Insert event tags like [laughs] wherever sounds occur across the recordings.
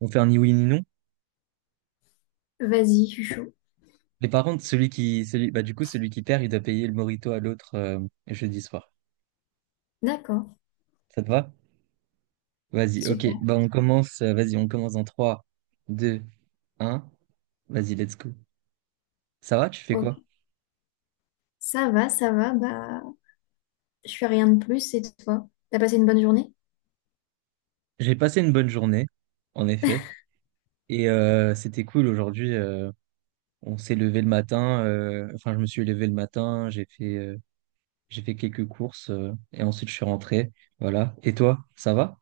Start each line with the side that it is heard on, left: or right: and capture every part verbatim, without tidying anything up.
right: On fait un ni oui ni non.
left: Vas-y, je suis chaud.
right: Mais par contre, celui qui, celui, bah, du coup, celui qui perd, il doit payer le morito à l'autre euh, jeudi soir.
left: D'accord,
right: Ça te va? Vas-y, ok.
left: super,
right: Bah, on commence, euh, vas-y, on commence en trois, deux, un. Vas-y, let's go. Ça va, tu fais quoi?
left: ok. Ça va, ça va, bah, je fais rien de plus, c'est toi. T'as passé une bonne journée?
right: J'ai passé une bonne journée, en effet. Et euh, c'était cool aujourd'hui. Euh, on s'est levé le matin. Euh, enfin, Je me suis levé le matin. J'ai fait, euh, j'ai fait quelques courses. Euh, et ensuite, je suis rentré. Voilà. Et toi, ça va?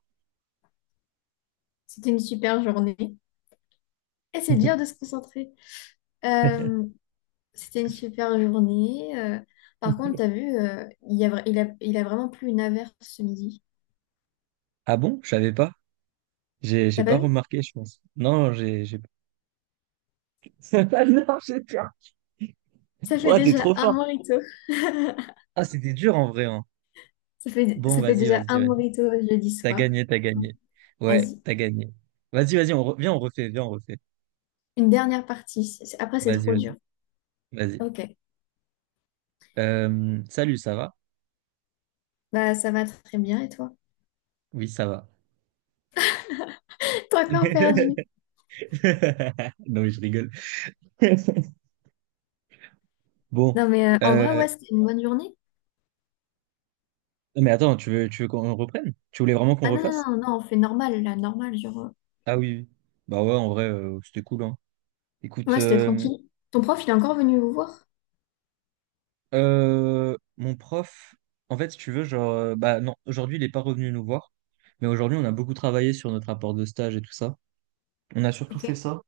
left: C'était une super journée. Et c'est dur de se
right: [laughs]
left: concentrer. Euh, C'était une super journée. Euh, par contre, t'as vu, euh, il y a, vra- il a, il a vraiment plu une averse ce midi.
right: Ah bon? Je savais pas. J'ai j'ai
left: T'as
right: pas
left: pas vu?
right: remarqué, je pense. Non, j'ai j'ai [laughs] ah non, j'ai peur.
left: Ça fait
right: Ouah, t'es
left: déjà
right: trop
left: un
right: fort.
left: morito.
right: Ah, c'était dur en vrai, hein.
left: Ça fait,
right: Bon,
left: ça fait
right: vas-y,
left: déjà
right: vas-y,
left: un
right: vas-y.
left: morito le jeudi
right: T'as
left: soir.
right: gagné, t'as gagné. Ouais,
left: Vas-y,
right: t'as gagné. Vas-y, vas-y, on re- viens, on refait, viens, on refait.
left: une dernière partie. C'est- Après, c'est
right: Vas-y,
left: trop
right: vas-y,
left: dur.
right: vas-y.
left: Ok,
right: Euh, salut, ça va?
left: bah, ça va très bien, et toi?
right: Oui, ça va.
left: [laughs] T'as encore perdu.
right: [laughs] Non, mais je rigole. [laughs] Bon,
left: Non, mais euh, en vrai,
right: euh,
left: ouais, c'était une bonne journée.
right: non, mais attends, tu veux, tu veux qu'on reprenne? Tu voulais vraiment qu'on
left: Ah non, non,
right: refasse?
left: non, non, on fait normal, là, normal, genre. euh,
right: Ah oui, oui. Bah ouais, en vrai, euh, c'était cool, hein. Écoute,
left: Ouais, c'était
right: euh,
left: tranquille. Ton prof, il est encore venu vous voir?
right: Euh, mon prof, en fait, si tu veux, genre, euh, bah non, aujourd'hui, il n'est pas revenu nous voir, mais aujourd'hui, on a beaucoup travaillé sur notre rapport de stage et tout ça. On a surtout
left: Ok,
right: fait ça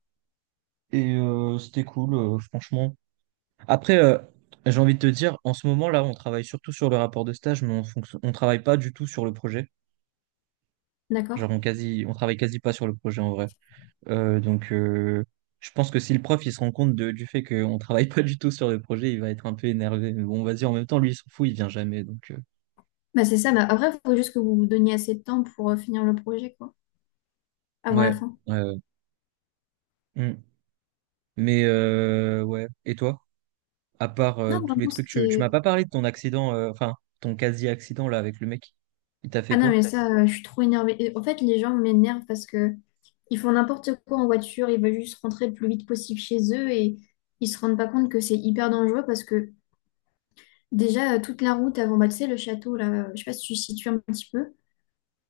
right: et euh, c'était cool, euh, franchement. Après, euh, j'ai envie de te dire, en ce moment, là, on travaille surtout sur le rapport de stage, mais on fonc- on travaille pas du tout sur le projet. Genre,
left: d'accord.
right: on quasi, on travaille quasi pas sur le projet en vrai. Euh, donc, euh, je pense que si le prof, il se rend compte de- du fait qu'on travaille [laughs] pas du tout sur le projet, il va être un peu énervé. Mais bon, vas-y, en même temps, lui, il s'en fout, il vient jamais, donc. euh,
left: Bah, c'est ça, bah après, il faut juste que vous vous donniez assez de temps pour euh, finir le projet, quoi, avant la
right: Ouais,
left: fin.
right: ouais, ouais. Mm. Mais euh, ouais. Et toi? À part euh,
left: Non,
right: tous les
left: vraiment,
right: trucs, tu, tu m'as
left: c'était.
right: pas parlé de ton accident, euh, enfin ton quasi-accident là avec le mec. Il t'a fait
left: Ah non, mais
right: quoi?
left: ça, euh, je suis trop énervée. Et en fait, les gens m'énervent parce que ils font n'importe quoi en voiture, ils veulent juste rentrer le plus vite possible chez eux et ils se rendent pas compte que c'est hyper dangereux parce que déjà, euh, toute la route avant, bah, tu sais, le château, là, euh, je sais pas si tu situes un petit peu.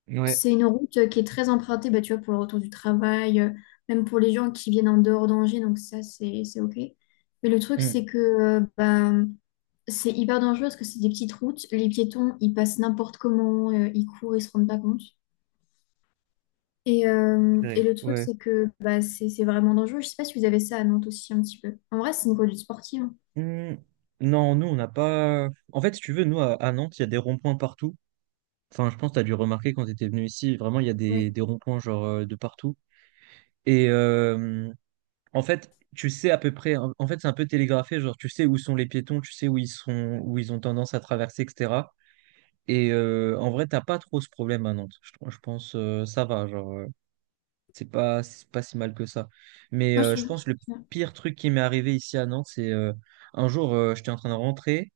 right: Ouais,
left: C'est une route euh, qui est très empruntée, bah, tu vois, pour le retour du travail, euh, même pour les gens qui viennent en dehors d'Angers, donc ça, c'est, c'est OK. Mais le truc,
right: mm.
left: c'est que euh, bah, c'est hyper dangereux parce que c'est des petites routes. Les piétons, ils passent n'importe comment, euh, ils courent, ils se rendent pas compte. Et, euh, et
right: Ouais.
left: le truc,
right: Ouais.
left: c'est que bah, c'est c'est vraiment dangereux. Je sais pas si vous avez ça à Nantes aussi un petit peu. En vrai, c'est une conduite sportive. Hein.
right: Hmm, non, nous, on n'a pas. En fait, si tu veux, nous, à, à Nantes, il y a des ronds-points partout. Enfin, je pense que tu dû remarquer quand tu étais venu ici, vraiment, il y a des,
left: Oui.
right: des ronds-points, genre, euh, de partout. Et euh, en fait, tu sais à peu près. En en fait, c'est un peu télégraphé, genre, tu sais où sont les piétons, tu sais où ils sont, où ils ont tendance à traverser, et cetera. Et euh, en vrai, t'as pas trop ce problème à Nantes. Je, tr- je pense euh, ça va, genre euh, c'est pas c'est pas si mal que ça. Mais
left: Moi, je
right: euh, je
left: trouve.
right: pense le pire truc qui m'est arrivé ici à Nantes, c'est euh, un jour euh, j'étais en train de rentrer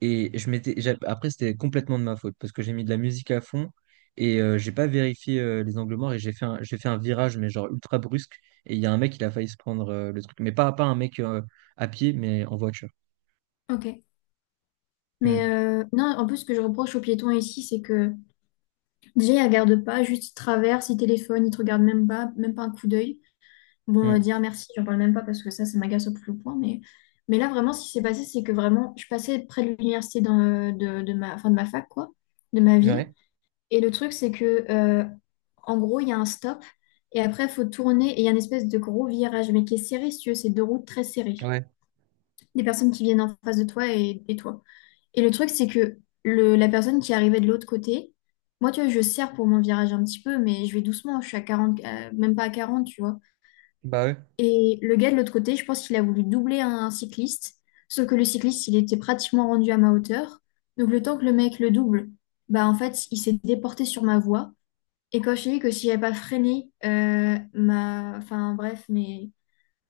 right: et je m'étais j'a- après c'était complètement de ma faute parce que j'ai mis de la musique à fond et euh, j'ai pas vérifié euh, les angles morts et j'ai fait un, j'ai fait un virage mais genre ultra brusque et il y a un mec il a failli se prendre euh, le truc mais pas pas un mec euh, à pied mais en voiture.
left: Ok. Mais
right: Mm,
left: euh, non, en plus, ce que je reproche aux piétons ici, c'est que déjà, il regarde pas, juste il traverse, il téléphone, il te regarde même pas, même pas un coup d'œil. Bon, euh,
right: mm.
left: dire merci, j'en parle même pas parce que ça, ça m'agace au plus haut point. Mais, mais là, vraiment, ce qui s'est passé, c'est que vraiment, je passais près de l'université dans, euh, de, de ma, enfin, de ma fac, quoi, de ma ville.
right: Ouais,
left: Et le truc, c'est que, euh, en gros, il y a un stop et après, il faut tourner et il y a une espèce de gros virage, mais qui est serré, si tu veux, c'est deux routes très serrées.
right: ouais,
left: Des personnes qui viennent en face de toi et, et toi. Et le truc, c'est que le, la personne qui arrivait de l'autre côté, moi, tu vois, je serre pour mon virage un petit peu, mais je vais doucement, je suis à quarante, euh, même pas à quarante tu vois.
right: bah ouais,
left: Et le gars de l'autre côté, je pense qu'il a voulu doubler un, cycliste, sauf que le cycliste, il était pratiquement rendu à ma hauteur. Donc, le temps que le mec le double, bah, en fait, il s'est déporté sur ma voie. Et quand je t'ai dit que si j'avais pas freiné euh, ma, enfin, bref, mes,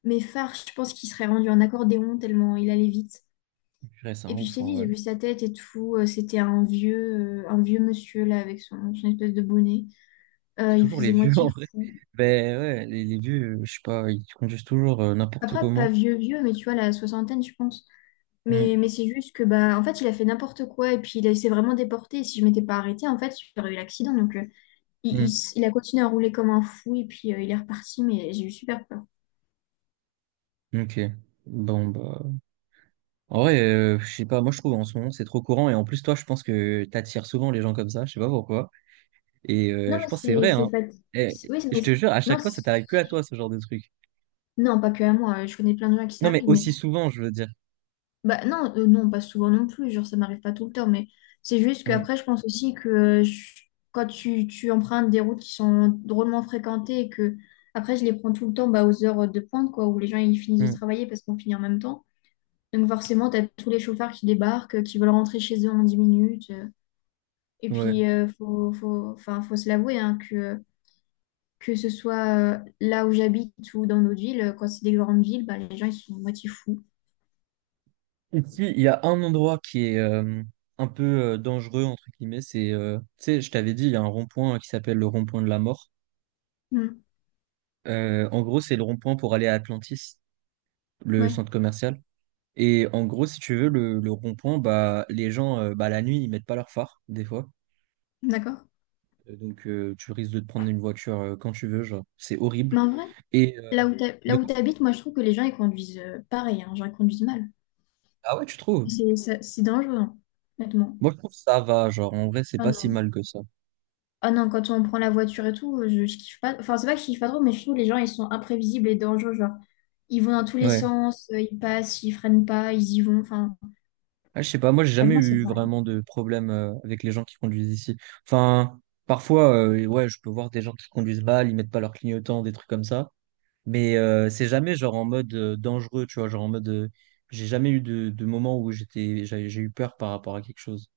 left: mes phares, je pense qu'il serait rendu en accordéon tellement il allait vite.
right: purée, c'est un
left: Et puis je
right: ouf
left: t'ai
right: en
left: dit, j'ai
right: vrai.
left: vu sa tête et tout. euh, C'était un vieux, euh, un vieux monsieur là avec son, son espèce de bonnet. Euh,
right: C'est
left: il
right: toujours les
left: faisait
right: vieux [laughs]
left: moitié
right: en vrai.
left: fou.
right: Ben ouais, les, les vieux, euh, je sais pas, ils conduisent toujours euh, n'importe
left: Après, pas
right: comment.
left: vieux, vieux, mais tu vois, la soixantaine, je pense. Mais,
right: Mm.
left: mais c'est juste que, bah, en fait, il a fait n'importe quoi et puis il a- il s'est vraiment déporté. Et si je m'étais pas arrêtée, en fait, j'aurais eu l'accident. Donc, euh, il, il s- il a continué à rouler comme un fou et puis euh, il est reparti, mais j'ai eu super peur.
right: Mm. Ok. Bon bah. En vrai, euh, je sais pas, moi je trouve en ce moment c'est trop courant et en plus toi je pense que t'attires souvent les gens comme ça, je sais pas pourquoi. Et euh,
left: Non,
right: je
left: mais
right: pense que c'est
left: c'est
right: vrai, hein.
left: c'est fat-
right: Et
left: c'est- Oui, c'est- mais
right: je te
left: c'est-
right: jure, à
left: non,
right: chaque fois ça
left: c'est-
right: t'arrive que à toi ce genre de truc.
left: non, pas que à moi. euh, Je connais plein de gens à qui
right: Non
left: ça
right: mais
left: arrive, mais
right: aussi souvent, je veux dire.
left: bah non, euh, non, pas souvent non plus, genre ça m'arrive pas tout le temps, mais c'est juste
right: Mm.
left: qu'après je pense aussi que euh, je- quand tu, tu empruntes des routes qui sont drôlement fréquentées et que après je les prends tout le temps bah, aux heures de pointe, quoi, où les gens ils finissent de
right: Mm.
left: travailler parce qu'on finit en même temps. Donc forcément, t'as tous les chauffeurs qui débarquent, euh, qui veulent rentrer chez eux en dix minutes. euh. Et
right: Ouais.
left: puis, euh, faut, faut, enfin, faut se l'avouer, hein, que, que ce soit euh, là où j'habite ou dans notre ville, quand c'est des grandes villes, bah, les gens ils sont moitié fous.
right: Ici, il y a un endroit qui est euh, un peu euh, dangereux entre guillemets, c'est euh, tu sais, je t'avais dit, il y a un rond-point qui s'appelle le rond-point de la mort.
left: Hmm.
right: Euh, en gros, c'est le rond-point pour aller à Atlantis, le
left: Ouais,
right: centre commercial. Et en gros, si tu veux, le, le rond-point, bah, les gens, euh, bah, la nuit, ils mettent pas leur phare, des fois.
left: d'accord.
right: Euh, Donc, euh, tu risques de te prendre une voiture euh, quand tu veux, genre. C'est horrible.
left: Mais en vrai,
right: Et, euh,
left: là où t'ha-
right: de
left: là où
right: quoi
left: t'habites, moi je trouve que les gens ils conduisent euh, pareil, hein, genre ils conduisent mal.
right: ah ouais, tu trouves?
left: C'est ça- c'est dangereux, hein, honnêtement.
right: Moi, je trouve que ça va, genre. En vrai, c'est
left: Ah
right: pas si
left: non.
right: mal que ça.
left: Ah non, quand on prend la voiture et tout, euh, je, je kiffe pas. Enfin, c'est pas que je kiffe pas trop, mais je trouve que les gens ils sont imprévisibles et dangereux. Genre, ils vont dans tous les
right: Ouais.
left: sens, euh, ils passent, ils freinent pas, ils y vont. Enfin,
right: Ah, je sais pas, moi, j'ai jamais
left: honnêtement, c'est
right: eu
left: pareil.
right: vraiment de problème euh, avec les gens qui conduisent ici. Enfin, parfois, euh, ouais, je peux voir des gens qui conduisent mal, ils mettent pas leur clignotant, des trucs comme ça. Mais euh, c'est jamais genre en mode euh, dangereux, tu vois, genre en mode euh, j'ai jamais eu de, de moment où j'étais j'ai j'ai eu peur par rapport à quelque chose.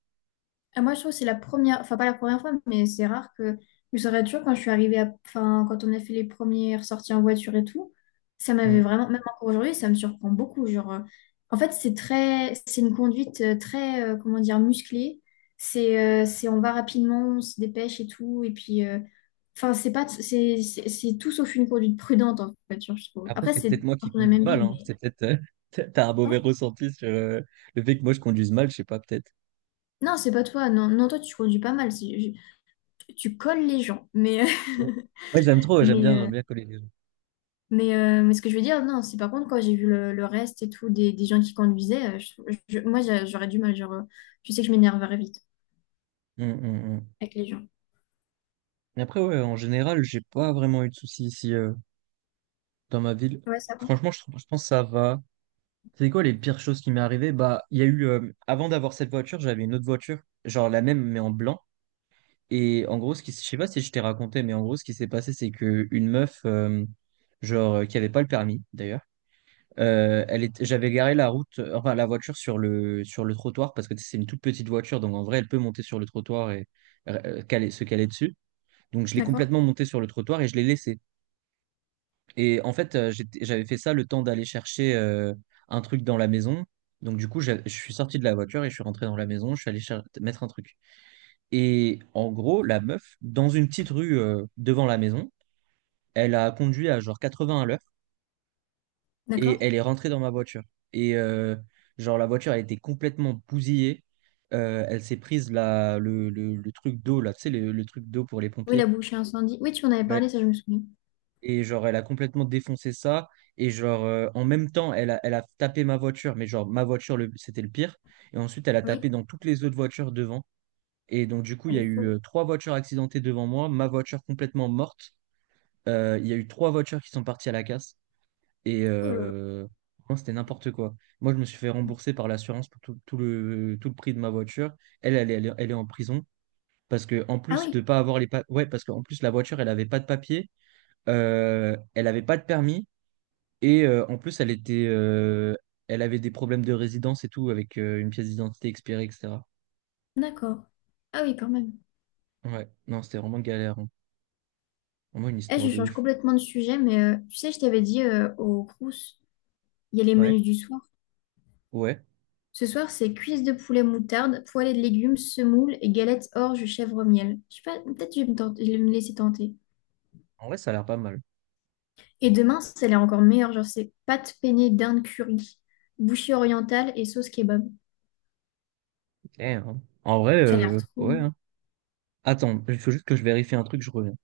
left: Ah, moi, je trouve que c'est la première, enfin pas la première fois, mais c'est rare que je me souviens toujours quand je suis arrivée à, enfin, quand on a fait les premières sorties en voiture et tout, ça m'avait
right: Mm.
left: vraiment, même encore aujourd'hui, ça me surprend beaucoup. Genre, euh, en fait, c'est très, c'est une conduite euh, très, euh, comment dire, musclée. C'est, euh, c'est, on va rapidement, on se dépêche et tout, et puis, euh, enfin, c'est pas, c'est, c'est, c'est tout sauf une conduite prudente en voiture, je trouve.
right: Après,
left: Après,
right: c'est
left: c'est
right: peut-être moi
left: dans
right: qui
left: la
right: conduis
left: même
right: mal,
left: ville,
right: hein.
left: mais.
right: C'est peut-être euh, [laughs] t'as t'as un mauvais
left: Oh.
right: ressenti sur euh, le fait que moi je conduise mal, je sais pas, peut-être.
left: Non, c'est pas toi. Non, non, toi, tu conduis pas mal. C'est- je- Tu colles les gens, mais.
right: Ouais,
left: [laughs]
right: ouais, j'aime trop, ouais, j'aime
left: Mais,
right: bien, j'aime
left: euh,
right: bien coller les gens.
left: mais, euh, mais ce que je veux dire, non, c'est par contre, quand j'ai vu le, le reste et tout, des, des gens qui conduisaient, euh, je- je- moi, j'a- j'aurais du mal. Genre, euh, je sais que je m'énerverais vite
right: Mm, mm, mm.
left: avec les gens.
right: Et après, ouais, en général, j'ai pas vraiment eu de soucis ici euh, dans ma ville.
left: Ouais, ça va.
right: Franchement, je, trouve- je pense que ça va. C'est quoi les pires choses qui m'est arrivé? Bah, il y a eu euh, avant d'avoir cette voiture, j'avais une autre voiture, genre la même mais en blanc. Et en gros, ce qui, s- je sais pas si je t'ai raconté, mais en gros, ce qui s'est passé, c'est que une meuf, euh, genre, euh, qui avait pas le permis d'ailleurs, euh, elle était, j'avais garé la route, euh, enfin la voiture sur le sur le trottoir parce que c'est une toute petite voiture, donc en vrai, elle peut monter sur le trottoir et euh, caler, se caler dessus. Donc je l'ai
left: D'accord,
right: complètement montée sur le trottoir et je l'ai laissée. Et en fait, euh, j'étais- j'avais fait ça le temps d'aller chercher euh, un truc dans la maison. Donc du coup, j'a- je suis sorti de la voiture et je suis rentré dans la maison. Je suis allé cher- Mettre un truc. Et en gros, la meuf, dans une petite rue euh, devant la maison, elle a conduit à genre quatre-vingts à l'heure et
left: d'accord.
right: elle est rentrée dans ma voiture. Et euh, genre, la voiture, elle était complètement bousillée. Euh, elle s'est prise la, le, le- le truc d'eau, là, tu sais, le, le truc d'eau pour les
left: Oui, la
right: pompiers.
left: bouche incendie. Oui, tu en avais
right: Ouais.
left: parlé, ça, je me souviens.
right: Et genre, elle a complètement défoncé ça. Et genre, euh, en même temps, elle a, elle a tapé ma voiture, mais genre, ma voiture, le- c'était le pire. Et ensuite, elle a tapé
left: Oui,
right: dans toutes les autres voitures devant. Et donc, du coup, il
left: elle
right: y a
left: est
right: eu
left: folle.
right: euh, trois voitures accidentées devant moi, ma voiture complètement morte. Euh, Il y a eu trois voitures qui sont parties à la casse et
left: Oh là là.
right: euh, franchement, c'était n'importe quoi. Moi, je me suis fait rembourser par l'assurance pour tout, tout le, tout le prix de ma voiture. Elle, elle, est- elle, est elle est en prison parce que en
left: Ah
right: plus de
left: oui,
right: pas avoir les pa- ouais, parce qu'en plus la voiture, elle avait pas de papier, euh, elle avait pas de permis et euh, en plus elle était, euh, elle avait des problèmes de résidence et tout avec euh, une pièce d'identité expirée, et cetera.
left: d'accord. Ah oui, quand même.
right: Ouais, non, c'était vraiment galère. Hein. Vraiment une
left: Eh,
right: histoire
left: je
right: de
left: change
right: ouf.
left: complètement de sujet, mais euh, tu sais, je t'avais dit euh, au Crous, il y a les
right: Ouais,
left: menus du soir.
right: ouais.
left: Ce soir, c'est cuisses de poulet moutarde, poêlée de légumes, semoule et galettes orge chèvre miel. Je sais pas, peut-être je vais me tenter- je vais me laisser tenter.
right: En vrai, ça a l'air pas mal.
left: Et demain, celle est encore meilleure, genre c'est pâtes peignées d'Inde curry, bouchée orientale et sauce kebab.
right: Eh, hein. En vrai,
left: Ça a l'air
right: euh,
left: trop
right: ouais.
left: bon.
right: Hein. Attends, il faut juste que je vérifie un truc, je reviens.